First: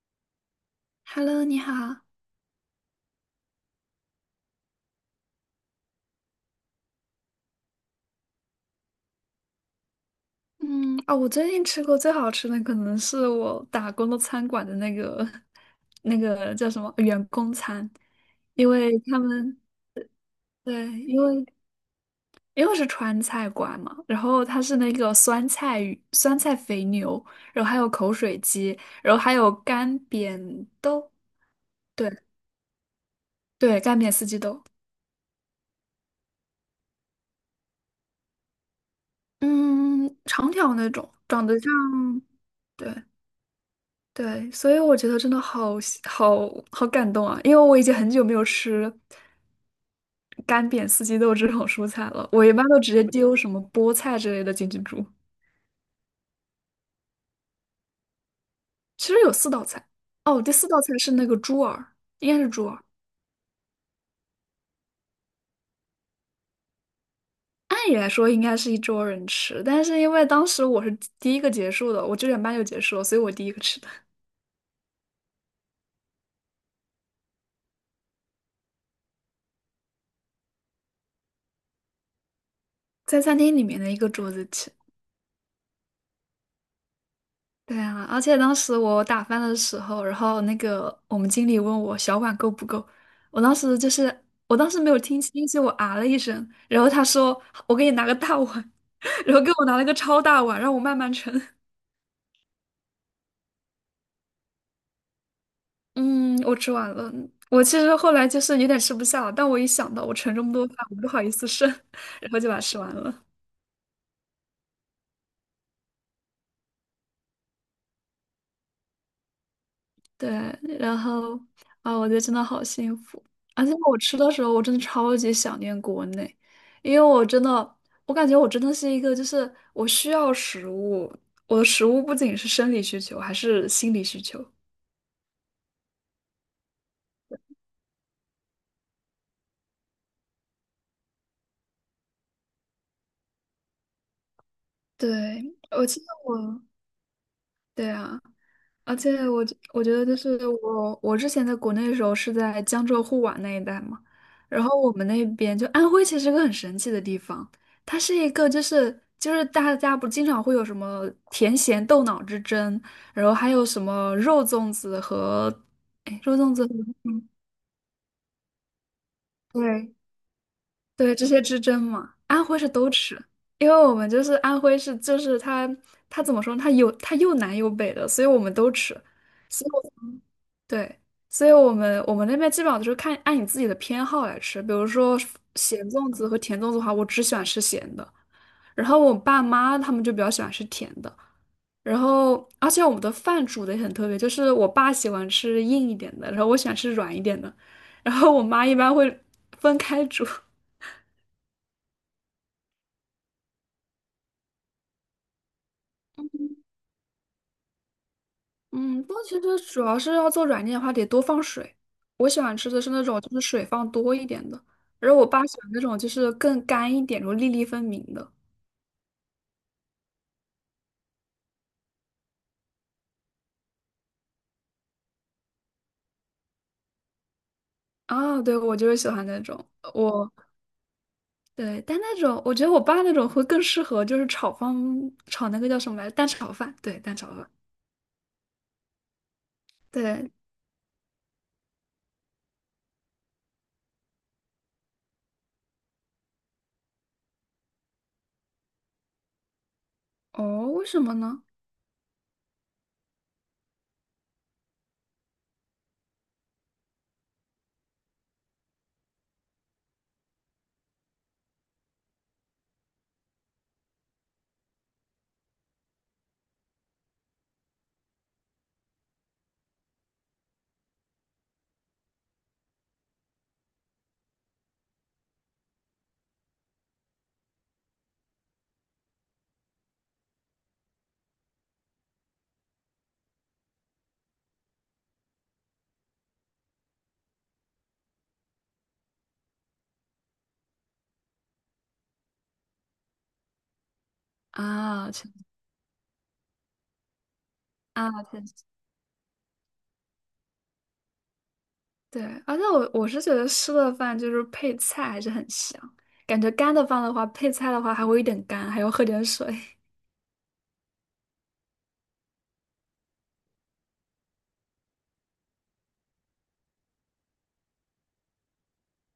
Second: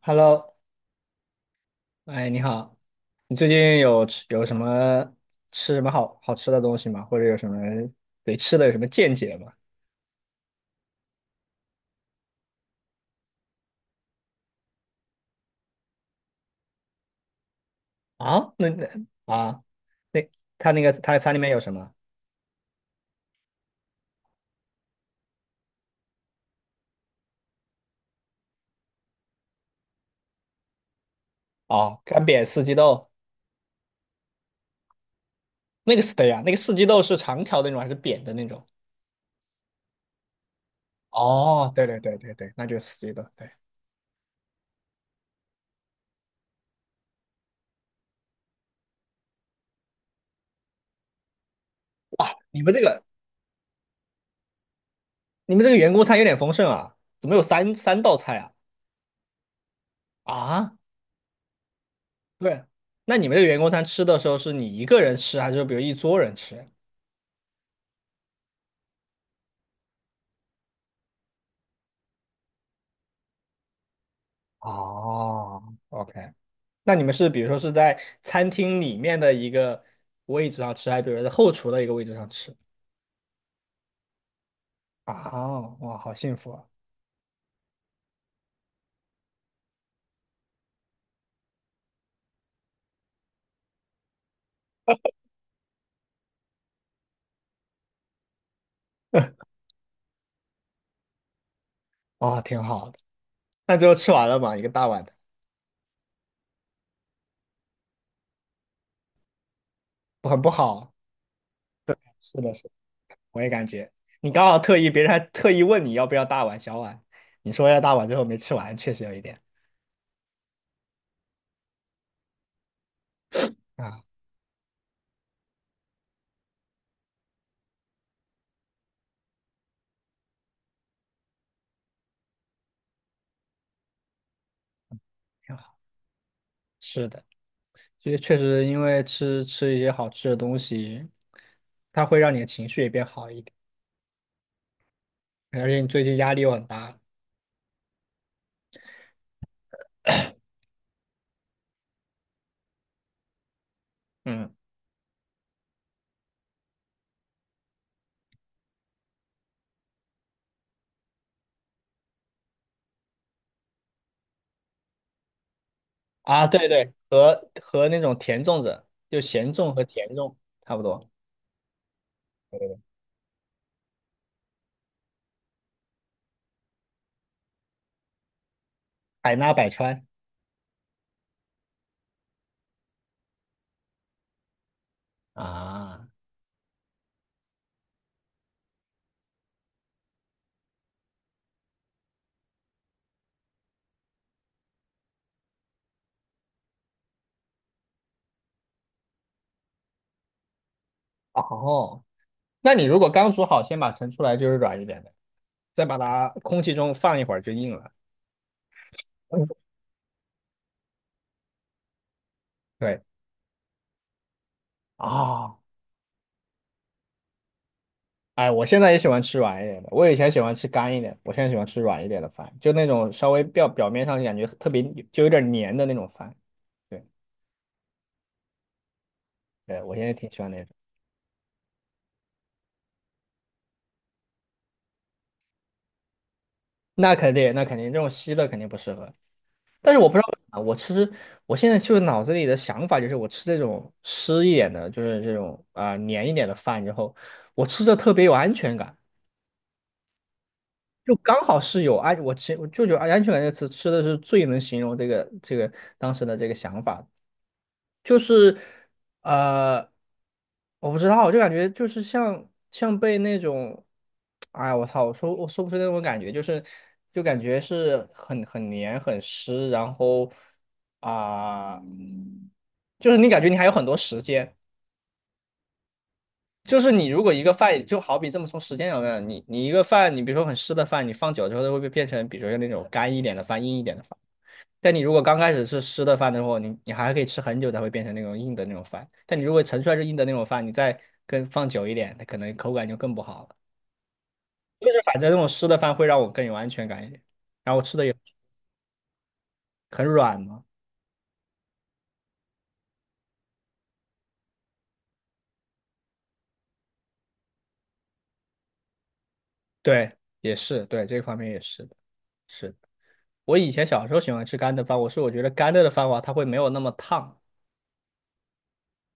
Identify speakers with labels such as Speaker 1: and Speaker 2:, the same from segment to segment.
Speaker 1: Hello，
Speaker 2: Hello，你好。
Speaker 1: 哎，你好，你最近有什么吃什么好好吃的东西吗？或者有什么对吃的有什么见解吗？
Speaker 2: 嗯，哦，我最近吃过最好吃的可能是我打工的餐馆的那个 那个叫什么员工餐，
Speaker 1: 啊，那
Speaker 2: 因
Speaker 1: 那
Speaker 2: 为他们
Speaker 1: 啊，那他
Speaker 2: 对，
Speaker 1: 那个他
Speaker 2: 因
Speaker 1: 餐里
Speaker 2: 为
Speaker 1: 面有什么？
Speaker 2: 因为我是川菜馆嘛，然后它是那个酸菜鱼、酸菜肥牛，然后还有口水鸡，然后还有干煸豆，
Speaker 1: 哦，
Speaker 2: 对
Speaker 1: 干煸四季豆，
Speaker 2: 对，干煸四季豆，
Speaker 1: 那个是对呀，那个四季豆是长条的那种还是扁的那种？
Speaker 2: 嗯，长条那种，长得像，
Speaker 1: 哦，对对对对对，那就是四
Speaker 2: 对。
Speaker 1: 季豆。对，
Speaker 2: 对，所以我觉得真的好喜好好感动啊！因为我已经很久没有吃干煸四季豆这种蔬菜了，
Speaker 1: 哇，
Speaker 2: 我一
Speaker 1: 你
Speaker 2: 般
Speaker 1: 们
Speaker 2: 都
Speaker 1: 这
Speaker 2: 直接
Speaker 1: 个
Speaker 2: 丢什么菠菜之类的进去煮。
Speaker 1: 你们这个员工餐有点丰盛啊，怎么有三道菜啊？
Speaker 2: 其实有四道菜，哦，第四
Speaker 1: 啊，
Speaker 2: 道菜是那个猪耳，应该是
Speaker 1: 对，
Speaker 2: 猪耳。
Speaker 1: 那你们这个员工餐吃的时候是你一个人吃，还是比如一桌人吃？
Speaker 2: 按理来说应该是一桌人吃，但是因为当时我是第一个结束的，我9点半就结束了，所以我第一个吃的，
Speaker 1: 哦，OK，那你们是比如说是在餐厅里面的一个位置上吃，还是比如说在后厨的一个位置上吃？
Speaker 2: 在餐厅里面的一个桌子吃。
Speaker 1: 啊，哇，好幸福啊！
Speaker 2: 对啊，而且当时我打饭的时候，然后那个我们经理问我小碗够不够，我当时就是我当时没有听清，就我啊了一声，然后他说我给你拿个大碗，然后给我拿了个超大碗，让我慢慢盛。
Speaker 1: 哇，挺好的。那最后吃完了嘛，一个大碗的，
Speaker 2: 嗯，我吃完了。我其实后来就是有点吃不下了，但我一想到我
Speaker 1: 不，
Speaker 2: 盛
Speaker 1: 很
Speaker 2: 这
Speaker 1: 不
Speaker 2: 么多饭，
Speaker 1: 好。
Speaker 2: 我不好意思剩，然后
Speaker 1: 是
Speaker 2: 就
Speaker 1: 的，
Speaker 2: 把它
Speaker 1: 是的，
Speaker 2: 吃完了。
Speaker 1: 我也感觉你刚好特意，别人还特意问你要不要大碗小碗，你说要大碗，最后没吃完，确实有一点。
Speaker 2: 对，然后啊，我觉得真的好幸福。而且我
Speaker 1: 啊，
Speaker 2: 吃的时候，我真的超级想念国内，因为我真的，我感觉我真的是一个，就是我需要食物，我的食物不仅是生理需求，还是心理需求。
Speaker 1: 挺好。是的，确实因为吃一些好吃的东西，它会让你的情绪也变好一点，
Speaker 2: 对，
Speaker 1: 而且
Speaker 2: 我
Speaker 1: 你
Speaker 2: 记
Speaker 1: 最
Speaker 2: 得
Speaker 1: 近压力又
Speaker 2: 我，
Speaker 1: 很大。
Speaker 2: 对啊。而且我觉得就是我之前在国内的时候是在江浙沪皖那一带嘛，
Speaker 1: 嗯。
Speaker 2: 然后我们那边就安徽其实是个很神奇的地方，它是一个就是大家不经常会有什么甜咸豆脑之争，然后还有什么肉
Speaker 1: 啊，
Speaker 2: 粽子
Speaker 1: 对
Speaker 2: 和，
Speaker 1: 对，
Speaker 2: 嗯
Speaker 1: 和那种甜粽子，就咸粽和
Speaker 2: 对
Speaker 1: 甜粽差不多。
Speaker 2: 对这些之争嘛，安
Speaker 1: 对
Speaker 2: 徽
Speaker 1: 对
Speaker 2: 是
Speaker 1: 对，
Speaker 2: 都吃。因为我们就是安徽是，就是它，它怎么说呢它有它又南又北的，所以我们都吃。
Speaker 1: 海纳百川
Speaker 2: 对，所以我们那边基本上就是看按你自己的偏好来吃，比如说咸
Speaker 1: 啊。
Speaker 2: 粽子和甜粽子的话，我只喜欢吃咸的，然后我爸妈他们就比较喜欢吃甜的，然后而且我们的饭煮的也很特别，就是我爸喜欢吃硬一点的，然后我喜欢吃软一点的，然后我妈一般会分开煮。
Speaker 1: 哦，那你如果刚煮好，先把盛出来就是软一点的，再把它空气中放一会儿就硬了。
Speaker 2: 嗯，不过其实
Speaker 1: 嗯，
Speaker 2: 主要是要做软件的话，得多放水。我喜欢吃的是
Speaker 1: 对
Speaker 2: 那种就是水放多一点的，然后我爸喜
Speaker 1: 啊。
Speaker 2: 欢那种就是更干一点，然后粒粒分明的。
Speaker 1: 哎，我现在也喜欢吃软一点的，我以前喜欢吃干一点，我现在喜欢吃软一点的饭，就那种稍微表面上感觉特别就有点黏的那种饭。对
Speaker 2: 啊，对，我就是喜欢那种，
Speaker 1: 对，我现在挺
Speaker 2: 我
Speaker 1: 喜欢那种。
Speaker 2: 对，但那种我觉得我爸那种会更适合，就是炒那个叫什么来着，蛋炒饭，对，
Speaker 1: 那
Speaker 2: 蛋炒
Speaker 1: 肯
Speaker 2: 饭，
Speaker 1: 定，那肯定，这种稀的肯定不适合。但是我不知道
Speaker 2: 对，
Speaker 1: 啊，我其实我现在就是脑子里的想法就是，我吃这种湿一点的，就是这种啊、黏一点的饭之后，我吃着特别有安全感，
Speaker 2: 哦，为什
Speaker 1: 就
Speaker 2: 么
Speaker 1: 刚
Speaker 2: 呢？
Speaker 1: 好是我就有安全感这个词吃的是最能形容这个当时的这个想法。就是呃，我不知道，我就感觉就是像被那种，哎，我操，我说不出那种感觉，就是就感觉是很黏很湿，然后啊、就是你感觉你还有很多时间。就是你如果一个饭，就好比这么从时间上来讲，你一个饭，你比如说很湿的饭，你放久了之后，它会不会变成，比如说那种干一点的饭、硬一点的饭？但你如果刚开始是湿的饭的话，你还可以吃很久才会变成那种硬的那种饭。但你如果盛出来是硬的那种饭，你再跟放久一点，它可能口感就更不好了。就是
Speaker 2: 啊，
Speaker 1: 反
Speaker 2: 确
Speaker 1: 正那种湿的饭会让我更有安全感一点，然后吃的也
Speaker 2: 啊，确实
Speaker 1: 很软嘛。
Speaker 2: 对，而且我是觉得湿的饭就是配菜还是很香，感觉干的饭的话，配菜的话还会有一点干，还要喝点水。
Speaker 1: 对，也是，对，这个方面也是的。我以前小时候喜欢吃干的饭，我觉得干的饭的话，它会没有那么烫，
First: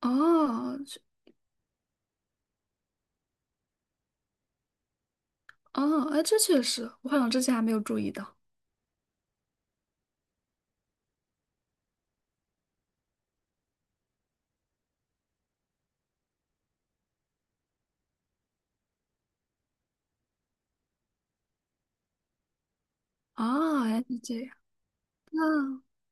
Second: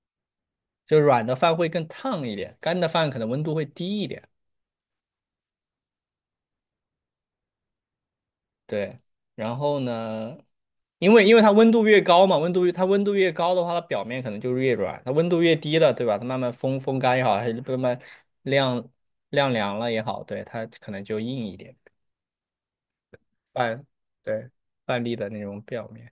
Speaker 2: 哦，
Speaker 1: 就
Speaker 2: 这
Speaker 1: 软的饭会更烫一点，干的饭可能温度会低一点。
Speaker 2: 哦，哎，这确实，我好像之前还没有注意到。
Speaker 1: 对，然后呢，因为它温度越高嘛，温度越它温度越高的话，它表面可能就是越软；它温度越低了，对吧？它慢慢风干也好，还是慢慢晾晾凉了也好，对，它可能就硬一点，半
Speaker 2: 哦，原来是这
Speaker 1: 对，
Speaker 2: 样。
Speaker 1: 半粒的那种
Speaker 2: 那
Speaker 1: 表面。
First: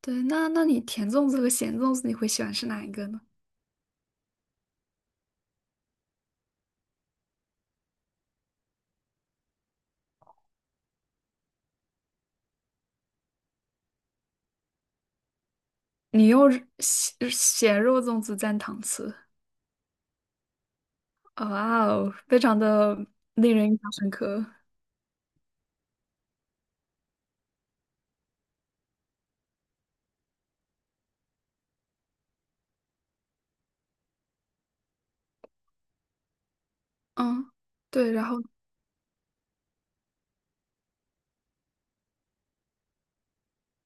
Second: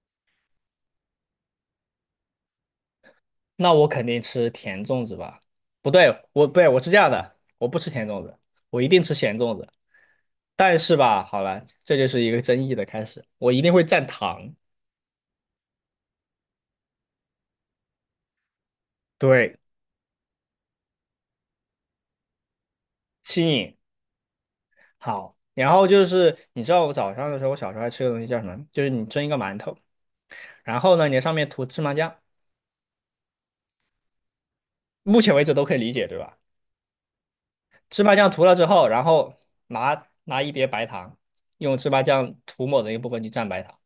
Speaker 2: 对，那你甜粽子和咸粽子，你会喜欢吃哪一个呢？
Speaker 1: 那我肯定吃甜粽子吧？不对，我不对，我是这样的，我不吃甜粽子，我一定吃咸粽子。但是吧，好了，这就是一个争议的开始，我一定会蘸糖。
Speaker 2: 你用咸肉粽子蘸糖吃，
Speaker 1: 对，
Speaker 2: 哦哇哦，非常的
Speaker 1: 吸
Speaker 2: 令人
Speaker 1: 引。
Speaker 2: 印象深刻。
Speaker 1: 好，然后就是你知道我早上的时候，我小时候还吃个东西叫什么？就是你蒸一个馒头，然后呢，你在上面涂芝麻酱，目前为止都可以理解，对吧？
Speaker 2: 嗯，
Speaker 1: 芝
Speaker 2: 对，
Speaker 1: 麻
Speaker 2: 然
Speaker 1: 酱
Speaker 2: 后
Speaker 1: 涂了之后，然后拿一碟白糖，用芝麻酱涂抹的一部分去蘸白糖。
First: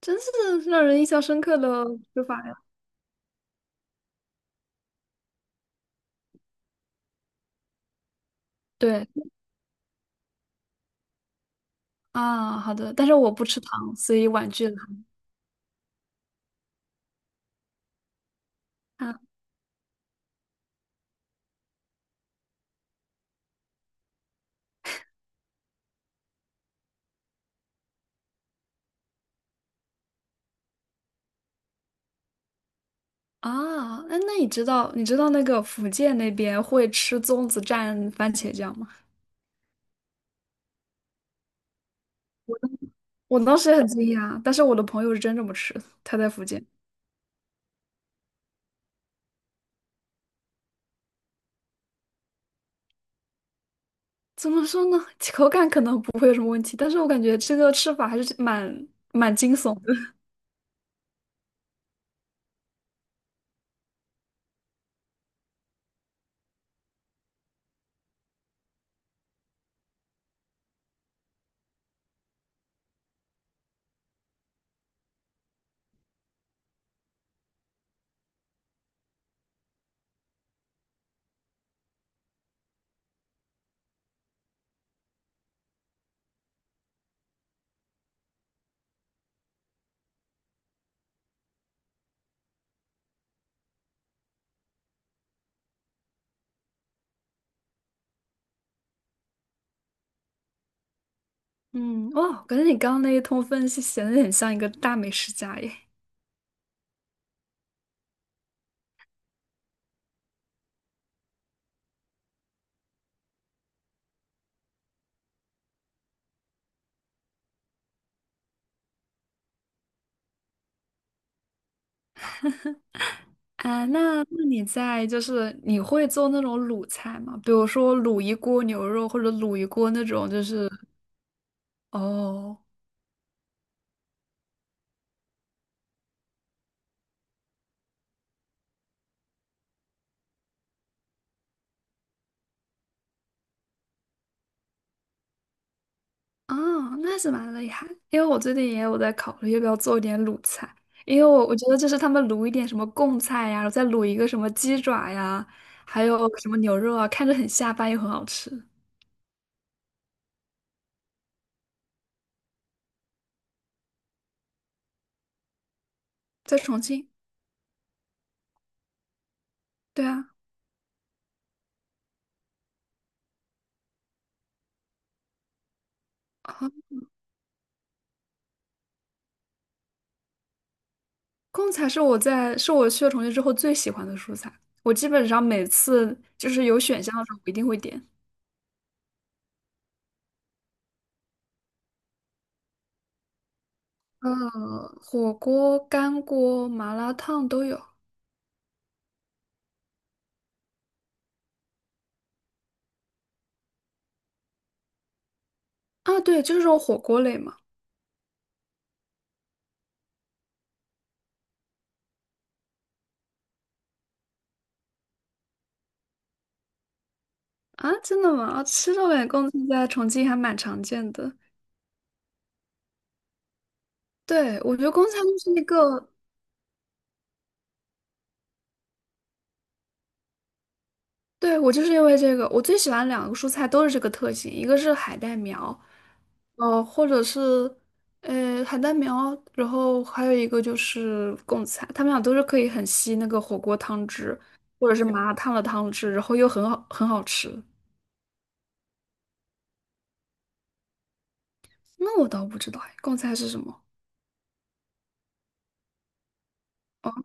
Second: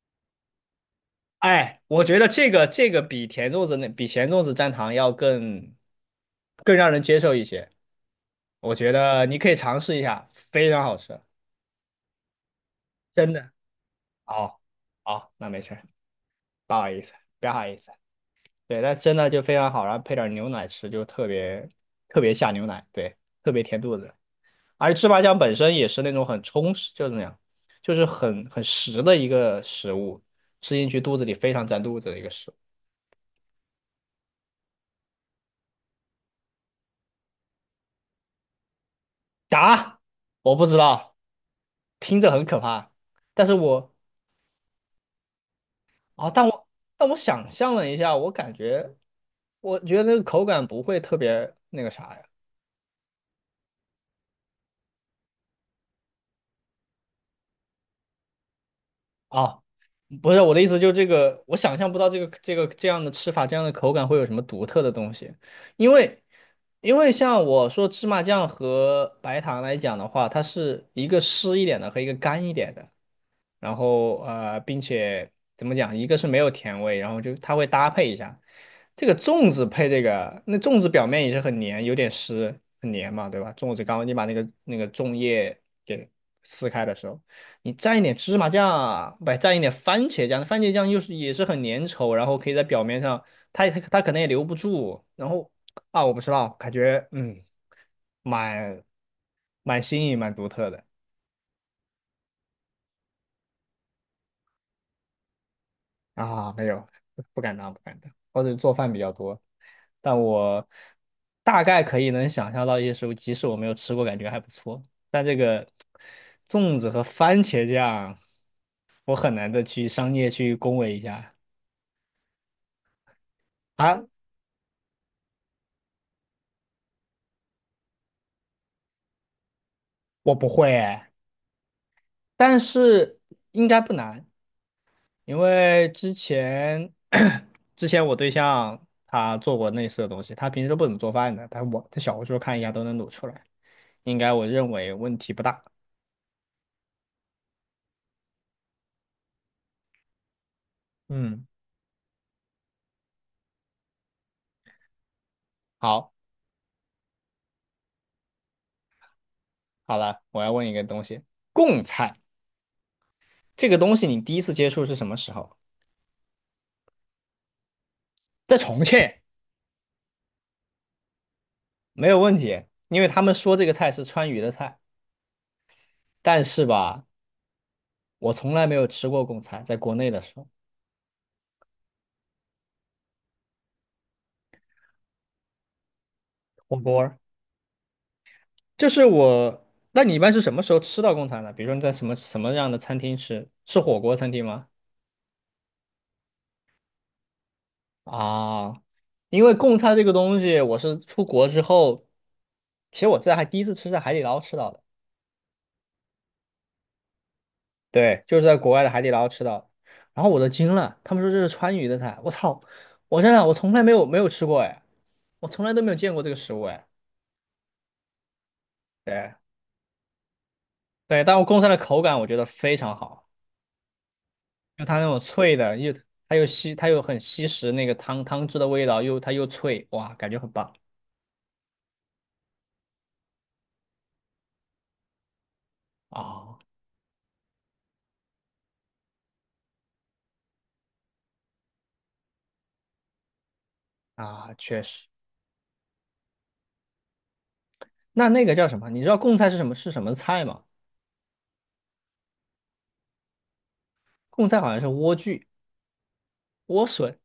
Speaker 2: 真是让人印象深刻
Speaker 1: 哎，
Speaker 2: 的
Speaker 1: 我觉
Speaker 2: 吃
Speaker 1: 得
Speaker 2: 法
Speaker 1: 这
Speaker 2: 呀。
Speaker 1: 个这个比甜粽子那比咸粽子蘸糖要更让人接受一些，我觉
Speaker 2: 对
Speaker 1: 得你可以尝试一下，非常好吃，
Speaker 2: 啊，好的，但是我
Speaker 1: 真
Speaker 2: 不
Speaker 1: 的。
Speaker 2: 吃糖，所以婉
Speaker 1: 哦，
Speaker 2: 拒了。
Speaker 1: 好，那没事儿，不好意思，不好意思。对，但真
Speaker 2: 啊
Speaker 1: 的就非常好，然后配点牛奶吃，就特别特别下牛奶，对，特别填肚子。而芝麻酱本身也是那种很充实，就是那样，就是很实的一个食物，吃进去肚子里非常占肚子的一个食物。
Speaker 2: 那你知道那个福建那边会吃粽子蘸番茄酱吗？
Speaker 1: 答，我不知道，听着很可怕，
Speaker 2: 我
Speaker 1: 但是
Speaker 2: 当时也很
Speaker 1: 我
Speaker 2: 惊讶，但是我的朋友是真这么吃，他在
Speaker 1: 啊、
Speaker 2: 福
Speaker 1: 但
Speaker 2: 建。
Speaker 1: 我但我想象了一下，我觉得那个口感不会特别那个啥呀。
Speaker 2: 怎么说呢？口感可能不会有什么问题，但是我感觉这个吃法还是蛮惊
Speaker 1: 啊，
Speaker 2: 悚。
Speaker 1: 不是我的意思，就是这个，我想象不到这个这样的吃法，这样的口感会有什么独特的东西，因为因为像我说芝麻酱和白糖来讲的话，它是一个湿一点的和一个干一点的，然后并且怎么讲，一个是没有甜味，然后就它会搭配一下这个粽子配这个，那粽子表面也是很黏，有点湿，很黏嘛，对吧？粽子刚刚你把那个粽叶给撕开的时候，你蘸一点芝麻酱，不蘸一点番茄酱，番茄酱也是很粘稠，然后可以在表面上，它可能也留不住，然后啊，我不知道，感觉嗯，蛮蛮新颖，蛮独特的。
Speaker 2: 嗯，哇，感觉你刚刚那一通分析显得很像一个大美食家耶。
Speaker 1: 啊，没有，不敢当，不敢当。或者做饭比较多，但我大概能想象到一些食物，即使我没有吃过，感觉还不错。但这个粽子和番茄酱，我很难的去商业去恭维一下。
Speaker 2: 啊，
Speaker 1: 啊，
Speaker 2: 那你在就是你会做那种卤菜吗？比如说卤一锅牛肉或者卤一锅那种，
Speaker 1: 我
Speaker 2: 就
Speaker 1: 不
Speaker 2: 是
Speaker 1: 会哎，但
Speaker 2: 哦
Speaker 1: 是应该不难，因为之前 之前我对象他做过类似的东西，他平时不怎么做饭的，但我在小红书看一下都能卤出来，我认为问题不大。
Speaker 2: 哦，那是蛮厉害。因为我最近也有在考虑要不要做一点卤菜，因为
Speaker 1: 嗯，
Speaker 2: 我觉得就是他们卤一点什么贡菜呀，再卤一个什么鸡爪呀，还
Speaker 1: 好，
Speaker 2: 有什么牛肉啊，看着很下饭又很好吃。
Speaker 1: 好了，我要问一个东西，贡菜这个东西你第一次接触是什么时候？
Speaker 2: 在重庆，
Speaker 1: 在重庆，
Speaker 2: 对啊。
Speaker 1: 没有问题，因为他们说这个菜是川渝的菜，但是吧，我从来没有吃过贡菜，在国内的时候，
Speaker 2: 贡菜是我在是我去了重庆之后最喜欢的蔬菜，我基本上每次就是
Speaker 1: 火
Speaker 2: 有
Speaker 1: 锅
Speaker 2: 选项
Speaker 1: 儿，
Speaker 2: 的时候，我一定会点。
Speaker 1: 就是我，那你一般是什么时候吃到贡菜呢？比如说你在什么样的餐厅吃？是火锅餐
Speaker 2: 呃，
Speaker 1: 厅吗？
Speaker 2: 火锅、干锅、麻辣烫都有
Speaker 1: 啊，因为贡菜这个东西，我是出国之后，其实还第一次吃在海底捞吃到的。
Speaker 2: 啊。对，就是这种火锅类嘛。
Speaker 1: 对，就是在国外的海底捞吃到的。然后我都惊了，他们说这是川渝的菜，我操！我真的我从来没有吃过哎，我从来都没有见过这个食物哎。
Speaker 2: 啊，真的吗？啊，吃这种
Speaker 1: 对
Speaker 2: 贡菜在重庆还蛮常见
Speaker 1: 对，
Speaker 2: 的。
Speaker 1: 但我贡菜的口感我觉得非常好，
Speaker 2: 对，我觉
Speaker 1: 就
Speaker 2: 得
Speaker 1: 它那
Speaker 2: 贡
Speaker 1: 种
Speaker 2: 菜就是
Speaker 1: 脆
Speaker 2: 一
Speaker 1: 的，又
Speaker 2: 个
Speaker 1: 它又吸它又很吸食那个汤汁的味道，又它又脆，哇，感觉很棒。
Speaker 2: 对，我就是因为这个，我最喜欢两个蔬菜都是这个特性，一个是海带苗，
Speaker 1: 啊
Speaker 2: 呃，或者是然后还有一个就是贡菜，它们俩都是可以很吸那个火锅汤汁，
Speaker 1: 啊，确
Speaker 2: 或者是
Speaker 1: 实。
Speaker 2: 麻辣烫的汤汁，然后又很好吃。
Speaker 1: 那个叫什么？你知道贡菜是什么菜吗？
Speaker 2: 那我倒不知道哎，贡菜是什么？
Speaker 1: 贡菜好像是莴苣、莴
Speaker 2: 哦，
Speaker 1: 笋。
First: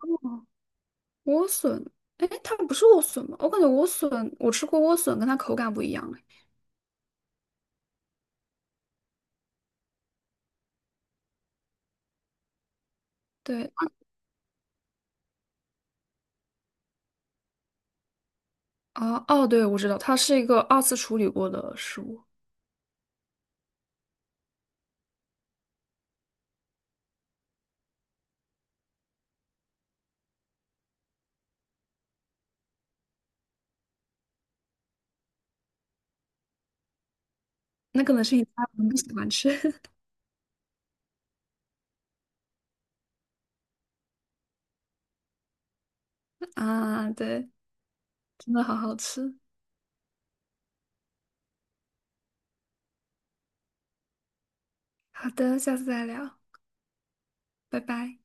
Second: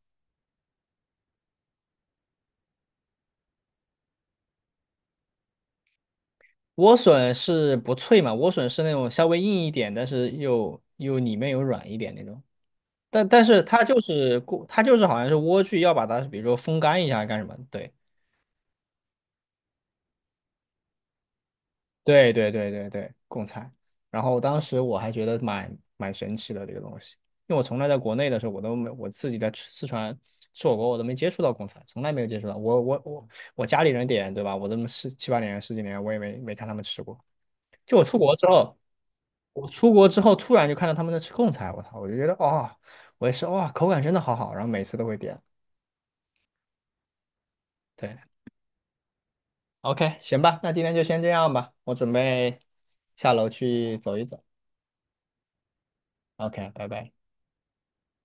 Speaker 2: 莴笋，哎，它不是莴笋吗？我感觉莴笋，我吃过莴笋，跟它口感不一样哎。
Speaker 1: 莴笋是不脆嘛？莴笋是那种稍微硬一点，但是又里面有软一点那种。但是
Speaker 2: 对，
Speaker 1: 它就是过，它就是好像是莴苣要把它，比如说风干一下干什么？对
Speaker 2: 啊，哦，对，我知道，它是一个二次处理过的食物，
Speaker 1: 对对对对对，贡菜。然后当时我还觉得蛮神奇的这个东西，因为我从来在国内的时候，我都没我自己在吃四川吃火锅，我都没接触到贡菜，从来没有接触到。我家里人点对吧？我这么十七八年十几年，我也没看他们吃过。就
Speaker 2: 那
Speaker 1: 我
Speaker 2: 可
Speaker 1: 出
Speaker 2: 能
Speaker 1: 国
Speaker 2: 是你
Speaker 1: 之
Speaker 2: 家
Speaker 1: 后。
Speaker 2: 人不喜欢
Speaker 1: 我
Speaker 2: 吃。
Speaker 1: 出国之后突然就看到他们在吃贡菜，我操，我就觉得哦，我也是哇，口感真的好好，然后每次都会点。
Speaker 2: 啊，对，
Speaker 1: 对
Speaker 2: 真的好好吃。
Speaker 1: ，OK，行吧，那今天就先这样吧，我准备下楼去走一走。
Speaker 2: 好的，下次再聊，
Speaker 1: OK，拜拜。
Speaker 2: 拜拜。